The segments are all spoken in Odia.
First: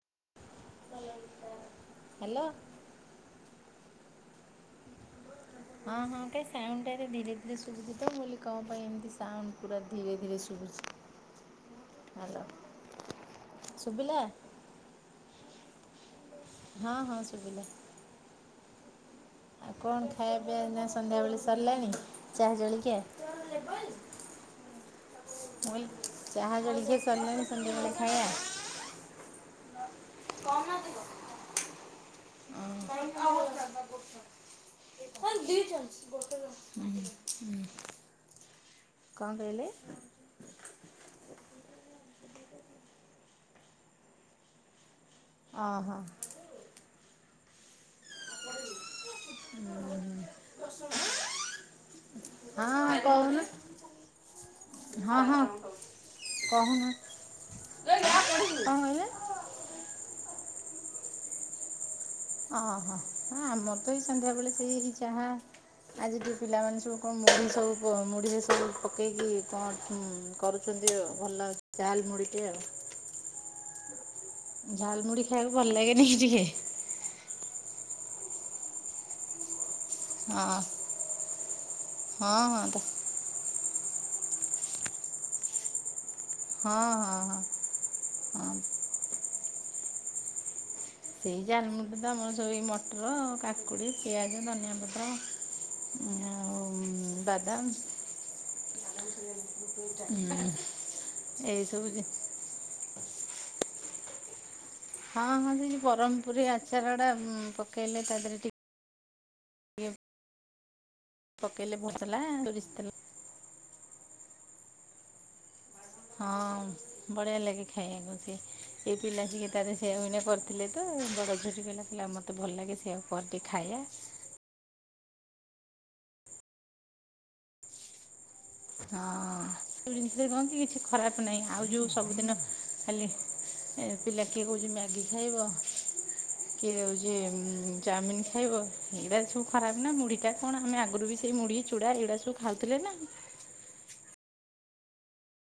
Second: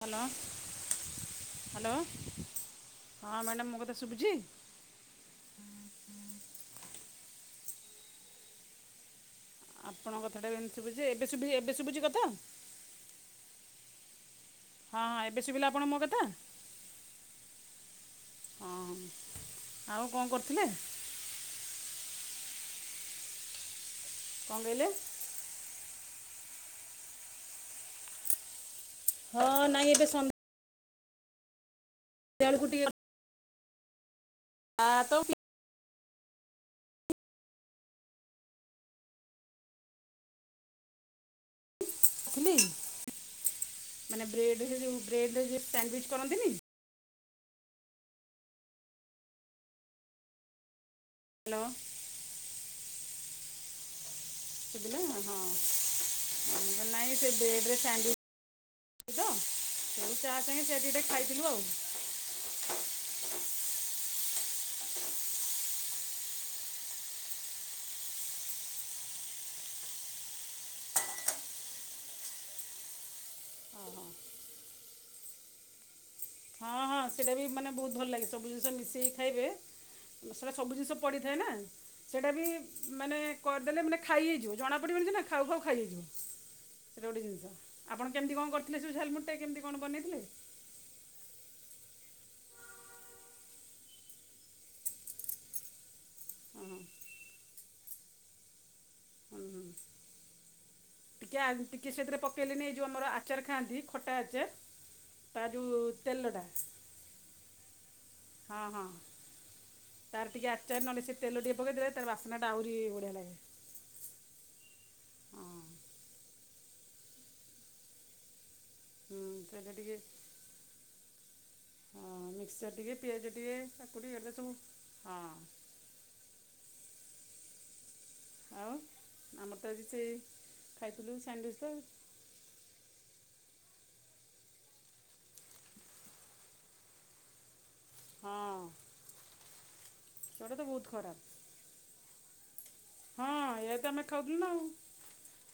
ହାଲୋ ହାଲୋ ହ୍ୟାଲୋ ହଁ ମ୍ୟାଡ଼ାମ ମୋ କଥା ଶୁଭୁଚି? ହଁ ହଁ କେ ସାଉଣ୍ଡଟାରେ ଧୀରେ ଧୀରେ ଶୁଭୁଚିତ ମୁଁ କହିଲି କ ପାଇଁ ଏମିତି ସାଉ ପୁରା ଧୀରେ ଆପଣଙ୍କ ଧୀରେ କଥାଟା ଏମିତି ଏବେ ଶୁଭି ଏବେ ଶୁଭୁଛି ଶୁଭୁଛି କଥା ହଁ ହାଲୋ ଶୁବିଲା। ହଁ ଏବେ ଶୁଭିଲା ଆପଣ ମୋ କଥା। ହଁ ହଁ ଶୁବିଲା। ହଁ ଆଉ କଣ ଖାଇବା ପିଇବା କରୁଥିଲେ? ଏଇନା ସନ୍ଧ୍ୟାବେଳେ ସରିଲାଣି ଚାହା ଜଳିଖିଆ। କଁ କହିଲେ? ମୁଁ କହିଲି ଚାହା ଜଳଖିଆ ସରିଲାଣି ସନ୍ଧ୍ୟା ବେଳେ ଖାଇଆ। ହଁ ନାଇଁ ଏବେ ସନ କଣ ନାଦିବ? ବେଳକୁ ଟିକେ [unintelligible] ମୋର ଚା ତ ଦିଟା ଅଛି। ହୁଁ ହୁଁ କଣ କହିଲେ? ଥିଲି ମାନେ ବ୍ରେଡ ରେ ସେ ଯୋଉ ବ୍ରେଡରେ ଯୋଉ ଓହୋ ସାଣ୍ଡୱିଚ କରନ୍ତିନି। ହୁଁ ହୁଁ। ହ୍ୟାଲୋ। ହଁ କହୁନ। ଶୁଭିଲା ହଁ। ମୁଁ କହିଲି କହୁନ ନାଇଁ ସେ ବେଡରେ କଣ କହିଲେ ସାଣ୍ଡୱିଚ [unintelligible] ତ। ସେହି ଚା ସାଙ୍ଗେ ସେଇଆ ଟିକେ ଟିକେ ଖାଇଥିଲୁ ଆଉ। ହଁ ହଁ ହଁ ଆମର ତ ଏଇ ସନ୍ଧ୍ୟାବେଳେ ସେଇ ଚାହା ଆଜି ଟିକେ ପିଲାମାନେ ସବୁ କଣ ମୁଢି ସବୁ ମୁଢିରେ ସବୁ ପକେଇକି କଣ କରୁ ଛନ୍ତି ଆଉ ଭଲ ଲାଗୁଛି ଝାଲମୁଡ଼ି ଟିକେ ଆଉ। ଓହୋ। ଝାଲମୁଢି ଖାଇବାକୁ ଭଲ ଲାଗେନିକି ଟିକେ। ହଁ ହଁ ସେଟା ବି ମାନେ ବହୁତ ଭଲ ଲାଗେ ସବୁ ଜିନିଷ ମିଶେଇକି ଖାଇବେ ସେଟା ହଁ ସବୁ ଜିନିଷ ପଡିଥାଏ ନା ସେଟା ହଁ ବି ହଁ ତ ମାନେ କରିଦେଲେ ମାନେ ଖାଇ ହେଇଯିବ ଜଣା ପଡିବନି ସିନା ଖାଉ ଖାଉ ଖାଇ ହେଇଯିବ। ହଁ ସେଟା ହଁ ଗୋଟେ ହଁ ଜିନିଷ ଆପଣ କେମିତି କଣ ହଁ କରିଥିଲେ ସବୁ ଝାଲମୁଡିଟା କେମିତି କଣ ବନେଇଥିଲେ? [inaudible] ସେଇ ଝାଲମୁଡି ତ ଆମର ସବୁ ଏଇ ମଟର କାକୁଡ଼ି ପିଆଜ ଧନିଆ ପତ୍ର ହଁ ଆଉ ହଁ ବାଦାମ। ହୁଁ ଟିକେ ଆ ଏଇସବୁ ଟିକେ ସେଥିରେ ପ ପକେଇଲେନି ଏଇ ଯୋଉ ଆମର ଆଚାର ଖାଆନ୍ତି ଖଟା ଆଚାର ହଁ ତା ହଁ ସେ ଯେଉଁ ଯୋଉ ତେଲଟା ବରମ୍ପପୁରୀ ଆଚାର ଡା ପକେଇଲେ ତା ଦେହରେ ହଁ ଟିକେ ହଁ ତାର ଟିକେ ଆଚାର ନହେଲେ ସେ ତେଲ ଟିକଏ ପକେଇଲେ ପକେଇ ଦେଲେ ତାର ଭସଲା ବାସ୍ନାଟା ସୋରିଷ ଆହୁରି ତେଲ ବଢ଼ିଆ ଲାଗେ। ହଁ ହଁ ବଢିଆ ଲାଗେ ଖାଇବାକୁ ସିଏ ଏ ହୁଁ ପିଲା ଟିକେ ସେଇଟା ତାର ସେଇଆକୁ ଟିକେ ଏଇନା କର ଥିଲେ ତ ବଡ଼ଝିଅଟି କହିଲା କହିଲା ମୋ ମିକ୍ସର୍ ଟିକେ ପିଆଜ ଟିକେ କାକୁଡି ଏଇ ଗୁଡାକ ସବୁ ହଁ। ଆଉ ହଁ ଆମର ତ ଆଜି ସବୁ ସେଇ ଜିନିଷରେ କଣ କି କିଛି ଖାଇଥିଲୁ ଖରାପ ନାହିଁ ସ୍ୟାଣ୍ଡୱିଚ୍ ତ ଆଉ ଯୋଉ ସବୁଦିନ ଖାଲି ଏ ପିଲା କିଏ କହୁଛି ମ୍ୟାଗି ଖାଇବ କିଏ କଉଛି ଚାଉମିନ ଖାଇବ ହଁ ଏଇଗୁଡା ସବୁ ଖରାପ ନା ମୁଢ଼ି ଟା ସେଗୁଡ଼ା ତ କଣ ଆମେ ବହୁତ ଆଗରୁ ଖରାପ ବି ସେଇ ମୁଢ଼ି ଚୂଡ଼ା ଏଇଗୁଡ଼ା ସବୁ ଖାଉଥିଲେ ନା। ହଁ ଏୟାତ ଆମେ ଖାଉଥିଲୁ ନା ଆଉ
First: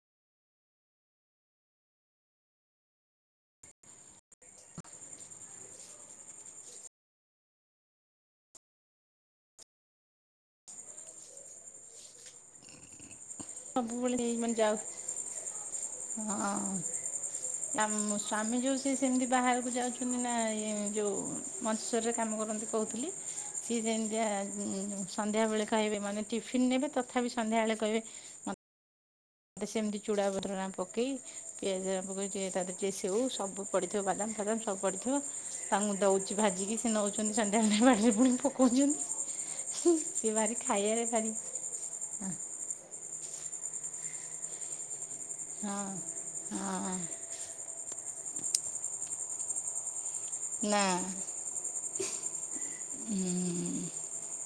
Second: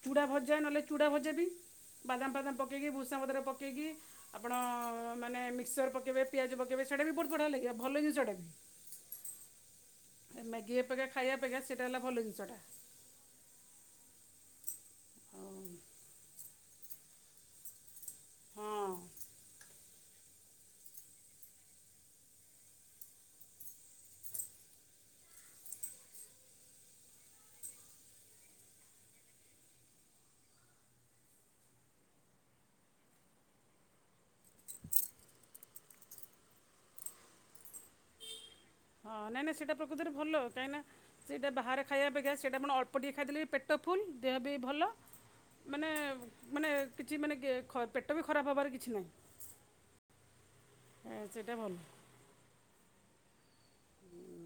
ଚୁଡ଼ା ଭଜା ନହେଲେ ଚୁଡ଼ା ଭଜା ବି। ବାଦାମ ଫାଦାମ ପକେଇକି ଭୂଷାଙ୍ଗା ପତର ପକେଇକି ଆପଣ ମାନେ ମିକ୍ସର ପକେଇବେ ପିଆଜ ପକେଇବେ ସେଇଟା ବି ବହୁତ ବଢିଆ ଲାଗିବ ଭଲ ଜିନିଷ ଟା ବି। ମ୍ୟାଗି ଅପେକ୍ଷା ଖାଇଆ ଅପେକ୍ଷା ସେଇଟା ହେଲା ଭଲ ଜିନିଷଟା। ସବୁ ବେଳେ ଏଇ ମାନେ ଯାଉ ଆଉ ହଁ। ଆ ସ୍ଵାମୀ ଯୋଉ ସିଏ ହଁ ସେମିତି ବାହାରକୁ ଯାଉଛନ୍ତି ନାଇ ଯୋଉ ମଞ୍ଚେଶ୍ଵରରେ କାମ କରନ୍ତି କହୁଥିଲି। ସିଏ ଯେମିତିଆ ସନ୍ଧ୍ୟା ବେଳେ ଖାଇବେ ମାନେ ଟିଫିନ ନେବେ ତଥାପି ସନ୍ଧ୍ୟାବେଳେ କହିବେ ସେମିତି ଚୂଡ଼ାପତ୍ରଣା ପକେଇ ପିଆଜ ପକେଇ ଟିକେ ତା ଦେହେରେ ଟିକେ ସେଉ ସବୁ ପଡ଼ିଥିବ ବାଦାମ ଫାଦାମ ସବୁ ପଡ଼ିଥିବ ତାଙ୍କୁ ଦଉଛି ଭାଜିକି ସେ ନଉଛନ୍ତି ସନ୍ଧ୍ୟାବେଳେ ବାଡ଼ିରେ ପୁଣି ହଁ ନାଇଁ ନାଇଁ ସେଇଟା ପକଉଛନ୍ତି ପ୍ରକୃତରେ ଭଲ ସିଏ ଭାରି କାହିଁକିନା ଖାଇବାରେ ଭାରି ସେଇଟା ବାହାରେ ଖାଇବା ଅପେକ୍ଷା ସେଇଟା ଆପଣ ଅଳ୍ପ ଟିକଏ ଖାଇଦଲେ ବି ପେଟ ଫୁଲ ଦେହ ବି ଭଲ ହଁ ମାନେ ମାନେ ହଁ କିଛି ମାନେ ପେଟ ବି ଖରାପ ହେବାର କିଛି ନାହିଁ। ନା ହଁ ସେଇଟା ଭଲ। ହୁଁ। ହୁଁ।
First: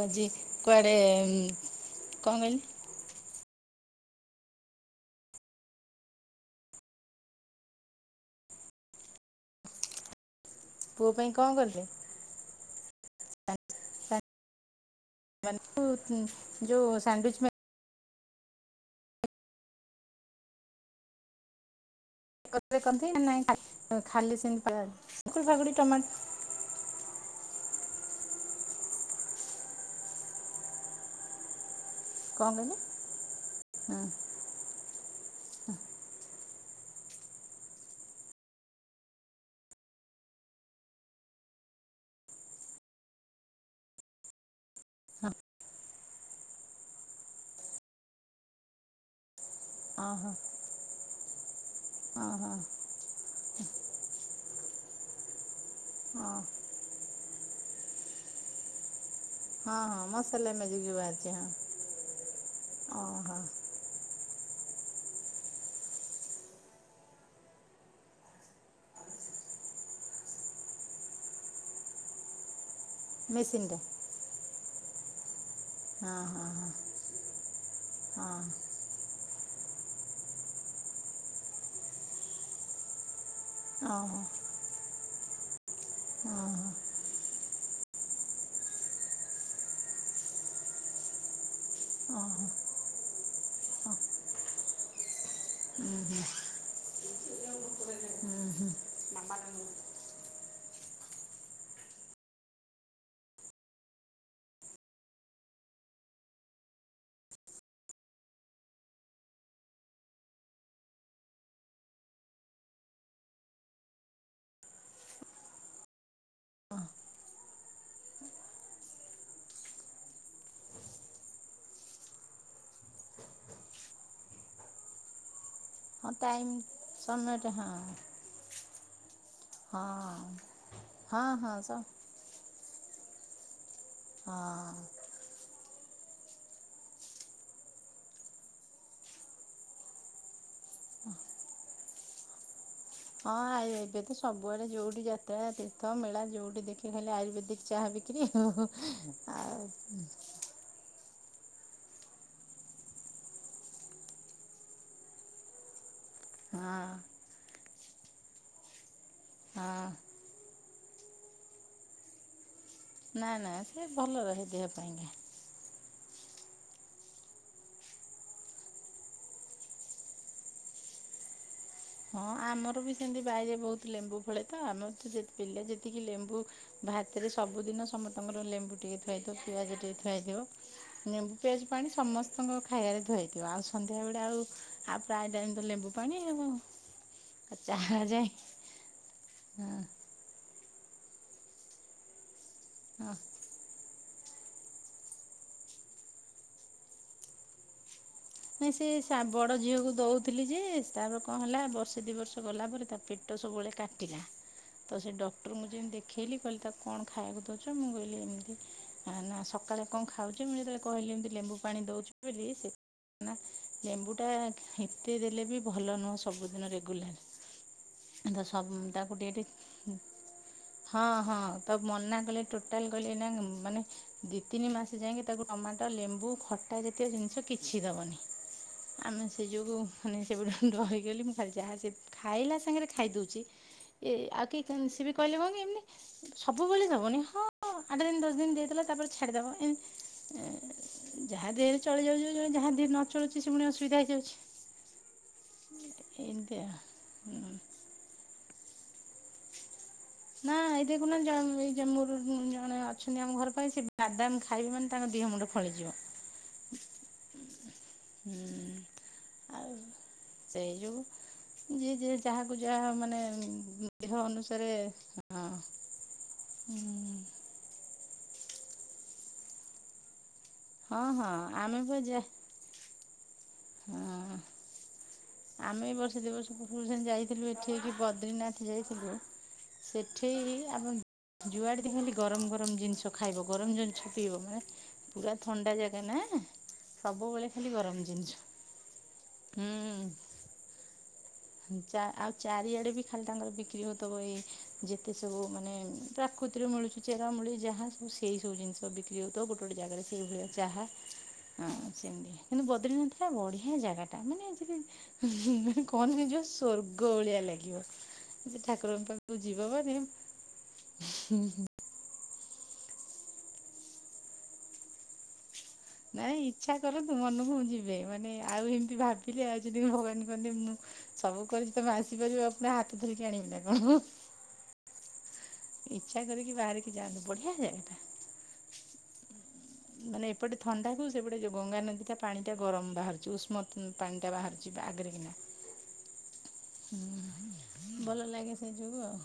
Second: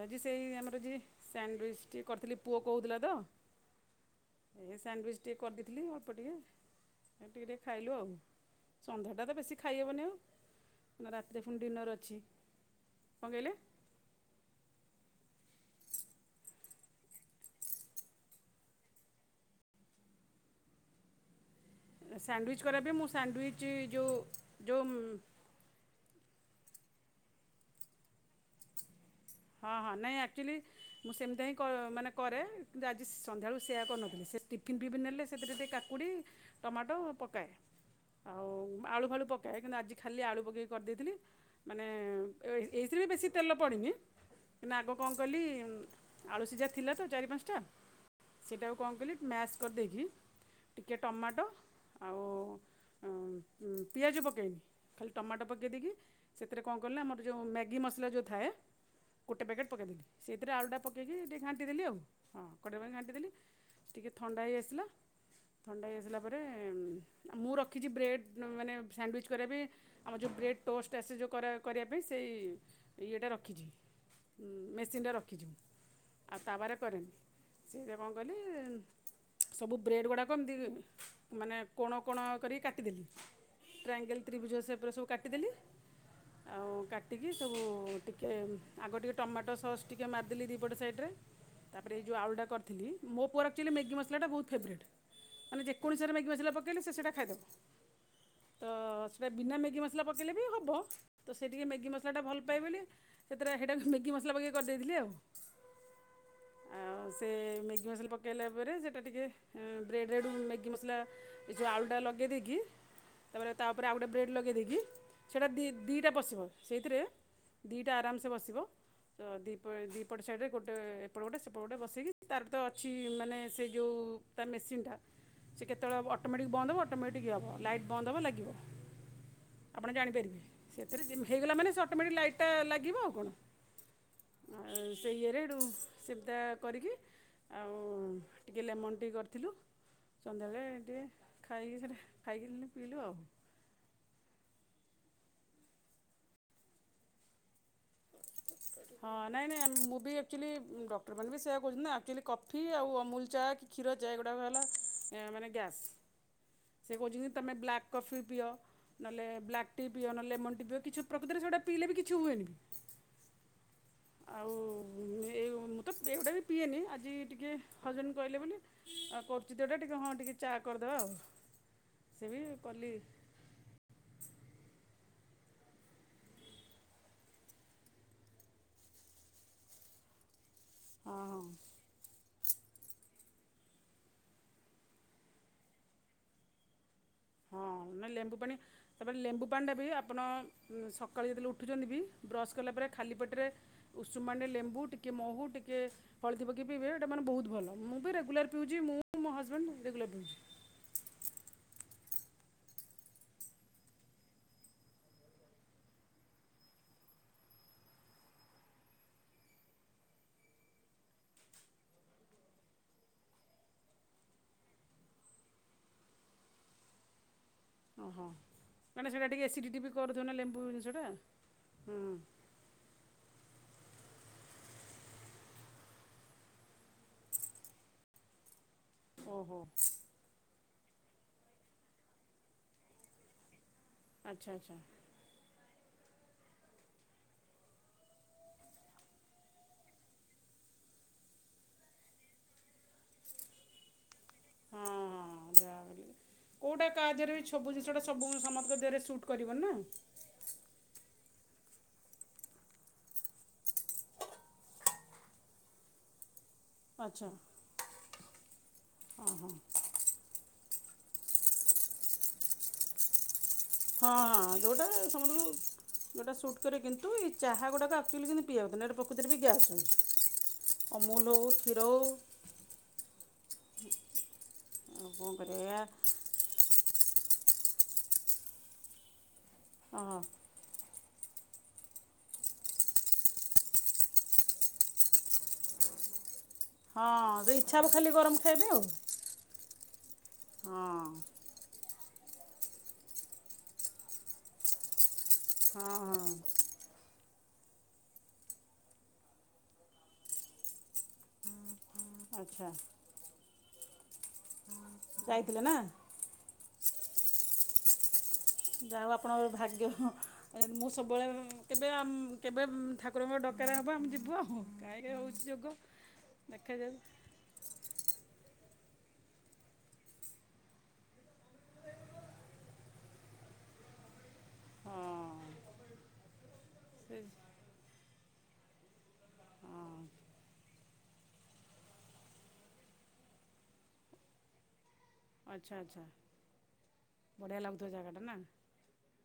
ଭଜି ସେଇ ଆମର କୁଆଡ଼େ ଯିଏ ସାଣ୍ଡିଚ୍ ଟି କଣ କରିଥିଲି ପୁଅ କହିଲେ କହୁଥିଲାତ ଏ ସାଣ୍ଡୱିଚ୍ ଟିକେ କରିଦେଇଥିଲି ଅଳ୍ପ ଟିକେ ଟିକେ ଟିକେ ଖାଇଲୁ ଆଉ ସନ୍ଧ୍ୟାଟାତ ବେଶୀ ଖାଇହବନି ଆଉ। ପୁଅ ପାଇଁ ନାରାତିରେ କଣ ଫୁଣି କଲେ? ଡିନର୍ ଅଛି କଣ କହିଲେ। [unintelligible] ଯୋଉ ସାଣ୍ତିଚ୍ ମା ସ୍ୟାଣ୍ଡୱିଚ୍ କରିବା ପାଇଁ ମୁଁ [unintelligible] ସ୍ୟାଣ୍ଡୱିଚ୍ ନାଇଁ ଯେଉଁ ଖାଲି ସେ ଯେଉଁ କାକୁଡ଼ି ଫାକୁଡି ଟମାଟ [inaudible] ହଁ ହଁ ନାଇଁ ଆକ୍ଚୁଆଲି ମୁଁ ସେମିତିହିଁ ମାନେ କରେ କଣ କହିଲେ? କିନ୍ତୁ ଆଜି ସନ୍ଧ୍ୟାବେଳୁ ସେୟା ହଁ କରିନଥିଲି ସେ ଟିଫିନ୍ ଫିଫିନ୍ ନେଲେ ସେଥିରେ ଟିକ କାକୁଡ଼ି ଟମାଟୋ ପକାଏ ଆଉ ଆଳୁ ଫାଳୁ ପକାଏ କିନ୍ତୁ ଆଜି ଖାଲି ଆଳୁ ପକେଇକି କରିଦେଇଥିଲି। ମାନେ ଏଇଥିରେବି ବେଶୀ ତେଲ ପଡ଼େନି କିନ୍ତୁ ଆଗ କଣ ହଁ କଲି ଆଳୁ ସିଝା ଥିଲାତ ଚାରି ପାଞ୍ଚଟା ସେଇଟାକୁ କଣକଲି ମ୍ୟାସ୍ କରିଦେଇକି ହଁ ଟିକେ ଟମାଟୋ ଆ ଅଁହଁ। ଅଁ ଉ ପିଆଜ ପକେଇନି ଖାଲି ଟମାଟୋ ପକେଇ ଦେଇକି ହଁ ସେଥିରେ କଣ କଲିନା ଆମର ଯେଉଁ ମ୍ୟାଗି ମସଲା ଯେଉଁ ଥାଏ। [inaudible] ଗୋଟେ ପ୍ୟାକେଟ ହଁ ପକାଇଦେଲି ହଁ ମସଲା ସେଇଥିରେ ଆଳୁା ମ୍ୟାଜିକ୍ ଯୋଉ ପକେଇକି ବାହାରିଛି ଟିକେ ହଁ ଘାଣ୍ଟି ଦେଲି ଆଉ ହଁ ଗୋଟେ ପକଟ ଘାଣ୍ଟିଦେଲି ଓହୋ ଟିକେ ଥଣ୍ଡା ହେଇ ଆସିଲା ଥଣ୍ଡା ହେଇ ଆସିଲା ପରେ ମୁଁ ରଖିଛି ବ୍ରେଡ଼୍ ମାନେ ସାଣ୍ଡୱିଚ୍ କରିବାପାଇଁ ଆମର ଯେଉ ବ୍ରେଡ଼୍ ଟୋଷ୍ଟ ଆସେ ଯେଉଁ କରା କରିବା ପାଇଁ ସେଇ ମେସିନ୍ଟି। ହୁଁ ମେସିନ୍ଟେ ରଖିଚୁ। ହଁ ଆଉ ହଁ ତାୱରେ କରେନି ସେଇତିରେ କଣ ହଁ କଲି ସବୁ ବ୍ରେଡ଼୍ ଗୁଡ଼ାକ ଏମିତି ମାନେ କୋଣ କୋଣ କରିକି କାଟିଦେଲି ହଁ ଓହୋ ଟ୍ରାଙ୍ଗଲ ତ୍ରିଭୁଜ ସେପରେ ସବୁ କାଟିଦେଲି ଓହୋ ଆଉା କା ଟିକି ସବୁ ଟିକିଏ ଆଗ ଟିକେ ଟମାଟୋ ସସ୍ ଟିକିଏ ମାରିଦେଲି ଦୁଇପଟେ ସାଇଡ଼୍ରେ ତାପରେ ଏଯେଉ ଆଉଡା ଓହୋ କରିଥିଲି ମୋପୁଅର ଆକ୍ଚୁଆଲି ମ୍ୟାଗି ମସଲାଟା ବହୁତ୍ ଫେରଟ୍। ମାନେ ଯେକୌଣସିରେ ମ୍ୟାଗି ମସଲା ପକେଇଲେ ସିଏ ସେଇଟା ଖାଇଦବ। ହୁଁ। ତ ସେଟା ବିନା ମ୍ୟାଗି ମସଲା ପ କଲେବି ହେବ ତସେଇ ଟିକେ ମ୍ୟାଗି ମସଲାଟା ଭଲପାଏ ବୋଲି ହେଥିରେ ସେଇଟାକୁ ମ୍ୟାଗି ମସଲା ପକେଇକି କରିଦେଇଥିଲି ଆଉ। ଆଉ ସେ ମ୍ୟାଗି ମସଲା ପକାଇଲା ପରେ ସେଇଟା ଟିକେ ବ୍ରେଡ଼ ରେଡ଼ୁ ମ୍ୟାଗି ମସଲା ଏଯୋଉ ଆଳୁଟା ଲଗେଇଦକି ତାପରେ ତାପରେ ଆଉ ଗୋଟେ ବ୍ରେଡ଼୍ ଲଗେଇ ଦେଇକି ସେଇଟା ଦି ଦିଇଟା ପସିବ ସେଇଥିରେ। େ ଆରାମସେ ବସିବ ତ ଦିପ ଦି ଦୁଇପଟ ସାଇଡ଼୍ରରେ ଗୋଟେ ଏପଟେ ଗୋଟେ ସେପଟେ ଗୋଟେ ବସେଇକି ତାରତ ଅଛି ମାନେ ସେ ଯେଉଁ ତା ମେସିନ୍ଟା ସେକେତେବେଳେ ହଁ ବନ୍ଦ ଅଟୋମେଟିକ୍ ଟାଇମ୍ ବନ୍ଦ ହେବ ଅଟୋମେଟିକ୍ ସମୟଟା ହେବ ହଁ ଲାଇଟ୍ ବନ୍ଦ ହେବ ଲାଗିବ। ହଁ ଆପଣ ଜାଣିପାରିବେ ସେଥିରେ ହଁ ହଁ ହେଇଗଲା ସ ମାନେ ଅଟୋମେଟିକ୍ ଲାଇଟ ଲାଗିବ ଆଉ କଣ। ହଁ। ସେଇ ଇଏରେ ହେଟୁ ସେଦା କରିକି ଆଉ ଟିକେ ଲେମନଟି କରିଥିଲୁ। ସନ୍ଧ୍ୟାବେଳେ ଟିକେ ଖାଇକି ସେରା ଖାଇକି ପିଇଲୁ ଆଉ। ହଁ ଆୟୁର୍ବେଦ ସବୁଆଡେ ଯୋଉଠି ଯାତ୍ରା ତୀର୍ଥ ମେଳା ଯୋଉଠି ଦେଖି ଖଲେ ଆୟୁର୍ବେଦିକ ଯାହା ବି [inaudible] ଆଉ [unintelligible] କ୍ଟର ବି ସେୟା କହୁଛନ୍ତି ନା ଆକ୍ଚୁଆଲି କଫି ଆଉ ଅମୁଲ ଚା କି କ୍ଷୀର ଚା ଏଗୁଡ଼ାକ ହେଲା ମାନେ ଗ୍ୟାସ୍। ହଁ ସେ କହୁଛନ୍ତି ତମେ ବ୍ଲାକ୍ କଫି ପିଅ, ନହେଲେ ହଁ ବ୍ଲାକ୍ ପିଅ ନ [unintelligible] ପିଇବକି ପ୍ରକୃତରେ ସେଇଟା ପିଇଲେ ବି କିଛି ହୁଏନି। ନା ନା ସେ ଭଲ ରହେ ଦେହ ପାଇଁକା। ଏ ମୁଁ ତ ଏଗୁଡ଼ାକ ବି ପିଏନି ଆଜି ଟିକେ ହଜବେଣ୍ଡ କହିଲେ ବୋଲି। ଆଉ କରୁଚି ଦଟା ଟିକେ ହଁ ଟିକେ ଚା କରିଦବା ଆଉ। ହଁ ସେ ବି ଆମର କଲି ବି ସେମିତି ବାଇରେ ବହୁତ ଲେମ୍ବୁ ଫଳେ ତ, ଆମର ତ ପିଲା ଯେତିକି ଲେମ୍ବୁ ଭାତରେ ସବୁଦିନ ସମସ୍ତଙ୍କର ଲେମ୍ବୁ ଟିକେ ଥୁଆହେଇଥିବ ପିଆଜ ଟିକେ ଥୁଆହେଇଥିବ। ହଁ ଲେମ୍ବୁ ହଁ ପିଆଜ ପାଣି ସମ ଆପଣଙ୍କ ଖାଇବାରେ ଧୁଆଇଥିବ ଆଉ ସନ୍ଧ୍ୟାବେଳେ ଆଉ ଆଉ ପ୍ରାୟ ଟାଇମ ତ ଲେମ୍ବୁ ପାଣି ଆଉ। ହଁ ଚାହା ନା ଯାଏ ଲେମ୍ବୁ ପାଣି ତାପରେ ଲେମ୍ବୁ ହଁ ପାଣି ବି ଆପଣ ସକାଳୁ ଯେତେବେଳେ ଉଠୁଛନ୍ତି ବି ବ୍ରସ୍ କଲା ପରେ ଖାଲି ହଁ ପେଟରେ ଉଷୁମ୍ ପାଣିରେ ଲେମ୍ବୁ ଟିକି ମହୁ ଟିକେ ହଳଦୀ ପକେଇକି ପିଇବେ ଏଇଟା ମେନେ ବହୁତ ଭଲ, ମୁଁ ବି ରେଗୁଲାର ନା ପିଉଛି ସେ ମୁଁ ମୋ ସାବ ବଡ ହଜବେଣ୍ଡ ଝିଅକୁ ରେଗୁଲାର ପିଉଛୁ ଦୋଉଥିଲି ଯେ ତାର କଣ ହେଲା ବର୍ଷେ ଦି ବର୍ଷ ଗଲା ପରେ ତା ପେଟ ସବୁବେଳେ କାଟିଲା। ତ ସେ ଡକ୍ଟର ମୁଁ ଯେମିତି ଦେଖେଇଲି କହିଲି ତାକୁ କଣ ଖାଇବାକୁ ଦୋଉଚ ମୁଁ କହିଲି ଏମିତି ନା ନା ସକାଳେ କଣ ଖାଉଚ? ମୁଁ ଯେତେବେଳେ କହିଲି ଏମିତି ଲେମ୍ବୁ ପାଣି ଦୋଉଚି ବୋଲି ସେ ଲେମ୍ବୁଟା ଏତେ ଦେଲେ ବି ଭଲ ନୁହେଁ ସବୁଦିନ ଓହୋ ରେଗୁଲାର। ସବ କାହିଁକିନା ତାକୁ ସେଇଟା ଟିକେ ଏସିଡ଼ିଟି ବି ଟିକେ କରୁଥିବ ନା ଲେମ୍ବୁ ଜିନିଷଟା ହଁ ହଁ ତା ହୁଁ ମନା କଲେ ଟୋ ଟାଲ କହ ନା ମାନେ ଦିଇ ତିନି ମାସ ଯାଇକି ତାକୁ ଟମାଟୋ ଲେମ୍ବୁ ଖଟା ଜାତୀୟ ଜିନିଷ କି କିଛି ଦେବନି, ଆମେ ସେ ଓହୋ ଯୋଉ ମାନେ ସେଡଗୁଡା ଧରିକି ଗଲି ମୁଁ [unintelligible] ଯାହା ସେ ଖାଇଲା ସାଙ୍ଗରେ ଖାଇଦୋଉଚି। ଏ ଆଉ ଆଚ୍ଛା କି ଆଚ୍ଛା ସି ବି କହିଲେ ହୋଉନି। ସବୁ ବୋଲି ଦବନି ହଁ ଆଠ ଦିନ ଦଶ ଦିନ ଦେଇଥିଲା ତାପରେ ଛାଡିଦବ। ଯାହା ଦେହରେ ଚଳି ଯାଉଛି [unintelligible] ଯାହା ଦେରେ ନ ଚଳୁଛି ସେ ପୁଣି ଅସୁବିଧା ହୋ। ହଁ ହଁ ଯାହା ବୋଲି ଆଉ। କୋଉଟା କାହା କାର୍ଯ୍ୟରେ ବି ସବୁ ଟା ସବୁ ସମଙ୍କ ଦେହରେ ସୁଟ୍ କରିବ ନା। ନା ଏଇ ଦେଖୁନା [unintelligible] ଜଣେ ଅଛନ୍ତି ଆମ ଘର ପାଖରେ ସେ ବାଦାମ ଖାଇବି ମାନେ ତାଙ୍କ ଦିହ ମୁଣ୍ଡ ଖଳିଯିବ। [unintelligible] ଆଉ ସେଯୋଗୁ ଯିଏ ଯ ଯାହାକୁ ଯାହା ମାନେ ହଁ ଦେହ ହଁ ଅନୁସାରେ ଯେଉଁଟା ହଁ ସମସ୍ତଙ୍କୁ ଯେଉଁଟା ସୁଟ୍ କରେ କିନ୍ତୁ ଚାହା ଗୁଡ଼ାକ ଆକ୍ଚୁଆଲି କିନ୍ତୁ ପିଈ [unintelligible] ବି ଗ୍ୟାସ୍ ଚାଲୁଚି। ହଁ ହଁ ଅମୁଲ ହଉ ଆମେ କ୍ଷୀର ବା ହୋଉ ଯା ହଁ କରିବା ଏଇଆ ଆମେ ବ ଦିଇ ବର୍ଷ ଯାଇଥିଲୁ ଏଠିକି ବଦ୍ରିନାଥ ଯାଇଥିଲୁ ଓହୋ। ସେଠି ଆମ ଯୁଆଡେ ଦେଖି ଗରମ ଗରମ ଜିନିଷ ଖାଇବ, ଗରମ ଜିନିଷ ପିଇବ। ପୁରା ଥଣ୍ଡା ଜାଗା ନା। ହଁ ତ ଇଚ୍ଛା ହବ ଖାଲି ଗରମ ଖାଇବି ଆଉ। ହୁଁ। ହଁ। ଆଉ ଚାରିଆଡେ ବି ଖାଲି ତାଙ୍କର ବିକ୍ରି ହଉଥବ ଏଇ ଯେ ଏତେ ସବୁ ମାନେ ହଁ ହଁ ପ୍ରାକୃତିରେ ମିଳୁଛନ୍ତି। ଚେରା ମୂଳି ଯାହା ସବୁ ସେଇ ସବୁ ଜିନିଷ ବିକ୍ରି ହଉ ତ ଗୋଟେ ଗୋଟେ ଜାଗାରେ ସେଇ ଭଳିଆ ଯାହା ହଁ ସେମିତି କିନ୍ତୁ ଆଚ୍ଛା ବଦ୍ରିନାଥ ବଢିଆ ଜାଗା ଟା ମାନେ ଆ ଯାଇଥିଲେ ନା? କଣ? ଯଉ ସ୍ଵର୍ଗ ଭଳିଆ ଲାଗିବ। ଯେ ଠାକୁରଙ୍କ ଯଉ ପାଖକୁ ଆପଣଙ୍କର ଯିବ ମାନେ ଭାଗ୍ୟ ମୁଁ ସବୁବେଳେ। କେବେ ଆମ କେବେ ଠାକୁରଙ୍କ ଡକରା ହେବ ଆମେ ଯିବୁ ଆ କାହିଁକି ହେଉଛି ଯୋଗ। ନାଇଁ ଇଚ୍ଛା ଦେଖାଯାଉ କରନ୍ତୁ ମନକୁ ମୁଁ ଯିବେ। ମାନେ ଆଉ ଏମତି ଭାବିଲେ ଆଉ ଯଦି ଭଗବାନ କହନ୍ତି ମୁଁ ସବୁ କରିଛି ତମେ ଆସିପାରିବ ପ ହାତ ଧରିକି ଆଣିବ ନା କଣ। ହଁ ଇଚ୍ଛା କରିକି ବାହାରିକି ସେ ଯାଆନ୍ତୁ ବଢିଆ ଜାଗା ଟା। ହଁ ମାନେ ଏପଟେ ଥଣ୍ଡାକୁ ସେପଟେ ଯେଉଁ ଗଙ୍ଗାନଦୀଟା ପାଣିଟା ଗରମ ବାହାରୁଛି ଉଷ୍ମତ ପାଣିଟା ବାହାରୁଛି ଆଗରେ କିିନା ଆଚ୍ଛା ଆଚ୍ଛା ବଢ଼ିଆ ଲାଗୁଥିବ ଜାଗାଟା ଭଲ ନା ଲାଗେ ସେ ଯୋଗୁ ଆଉ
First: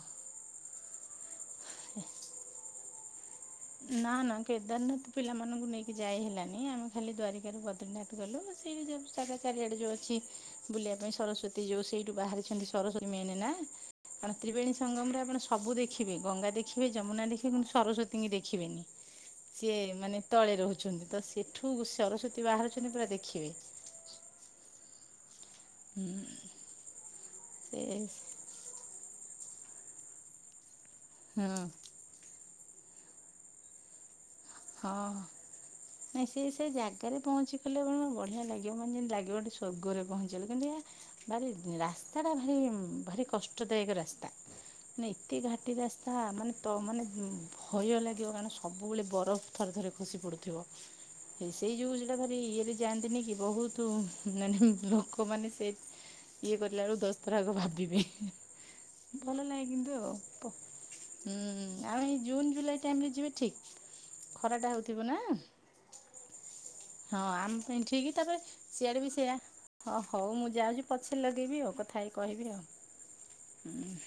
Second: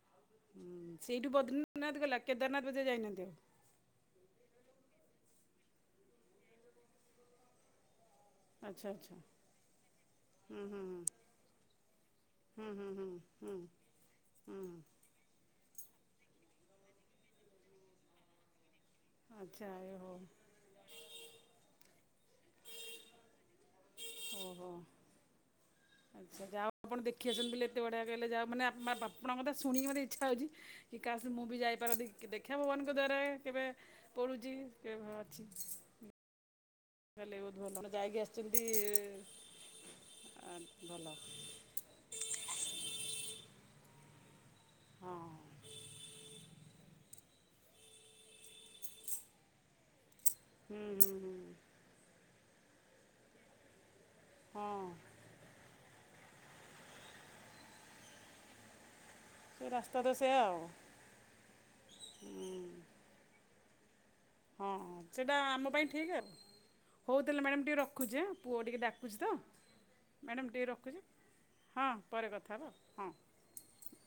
ହୁଁ ସେଇଠୁ ବଦ୍ରନାଥ ଗଲା କେଦାରନାଥ ବଜେ ଯାଇନାହାନ୍ତି ଆଉ ନା ନା କେଦାରନାଥ ପିଲାମାନଙ୍କୁ ନେଇକି ଯାଇ ହେଲାନି ଆମେ ଖାଲି ଦ୍ୱାରିକା ର ଯଦନାଥ ଗଲୁ ସେଇଠ ଆଚ୍ଛା ଯୋ ଆଚ୍ଛା ସଢା ଚାରିଆଡେ ଯୋଉଛି ହୁଁ ହୁଁ ବୁଲିବା ପାଇଁ ସରସ୍ଵତୀ ଯୋଉ ସେଇଠୁ ବାହାରିଛନ୍ତି ହୁଁ ହୁଁ ହୁଁ ହୁଁ ସରସ୍ୱତୀ ମେନ ନା ହୁଁ କାରଣ ତ୍ରିବେଣୀ ହୁଁ ସଙ୍ଗମ ରେ ଆପଣ ସବୁ ଦେଖିବେ ଗଙ୍ଗା ଦେଖିବେ ଯମୁନା ଦେଖିବେ କିନ୍ତୁ ସରସ୍ୱତୀଙ୍କୁ ଦେଖିବେନି ଆଚ୍ଛା ସିଏ ଓହୋ ମାନେ ତଳେ ରହୁଛନ୍ତି ତ ସେଠୁ ସରସ୍ଵତୀ ବାହାରୁଛନ୍ତି ପୁରା ଦେଖିବେ। ଓହୋ ଆଛା ଯ ଆପଣ ଦେଖିସନ୍ତି ବୋଲି ଏତେ ସେ ବଢିଆ କହିଁଲେ ଯା ମାନେ ବାପାଙ୍କ କଥା ଶୁଣିକି ମୋତ ଦେଖିବାକୁ ଇଛଅ ହଉଛି। କି କାସ ମୁଁ ହଁ ବି ଯାଇପାରନ୍ତି ଦେଖିବା ଭଗବାନଙ୍କ ଦ୍ୱାରା କେବେ ପଡ଼ୁଛି। ହଁ କେବେ ଅଛି ନାଇଁ ସେ ସେ ଜାଗା ଆାଗରେ ତାହେଲେ ବହୁତ ଭଲ ପହଞ୍ଚିଗଲେ ଆପଣ ମ ଯାଇକି ବଢ଼ିଆ ଆସିଛନ୍ତି ଲାଗିବ ମାନେ ଯେମିତି ଲାଗିବ ଗେ ସର୍ଗରେ ପହଞ୍ଚିଗଲେ କିନ୍ତୁ ଏହା ଭଲ ଭାରି ରାସ୍ତାଟା ଭାରି ଭାରି କଷ୍ଟଦାୟକ ରାସ୍ତା ନା ହଁ ଏତେ ଘାଟି ରାସ୍ତା ମାନେ ତ ମାନେ ଭୟ ଲାଗିବ କାରଣ ସବୁବେଳେ ବରଫ ଥରେ ଥରେ ଖସି ପଡୁଥିବ। ହୁଁ ହୁଁ ହୁଁ ସେଇ ଯୋଉ ସେଟା ଭାରି ଇଏରେ ଯାଆନ୍ତିନି କି ବହୁତ ମାନେ ହଁ ଲୋକମାନେ ସେ ଇଏ କିଲା ବେଳକୁ ଦଶ ଥର ଆଗ ଭାବିବେ। ଭଲ ଲାଗେ ସେ କିନ୍ତୁ ରାସ୍ତା ତ ସେୟା ଆଁ ଆଉ ଆଉ ଏଇ ଜୁନ୍ ଜୁଲାଇ ଟାଇମରେ ଯିବେ ଠିକ। ହଁ ସେଇଟା ଆମ ପାଇଁ ଠିକ୍ ଆଉ। ହଉ ହଁ ତାହେଲେ ଆମ ମ୍ୟାଡ଼ାମ୍ ଟିକେ ପାଇଁ ଠିକ ରଖୁଛି ଆଁ ତାପରେ ପୁଅ ଟିକେ ସିଆଡେ ବି ଡାକୁଛି ତ ସେଆ। ହଁ ହଉ ମ୍ୟାଡ଼ାମ୍ ମୁଁ ଟିକେ ଯାଉଛି ରଖୁଛି ପଛରେ ଲଗେଇବି ଆଉ ହଁ କଥା ହେଇ ପରେ କହିବି କଥା ଆଉ ହେବା ହଁ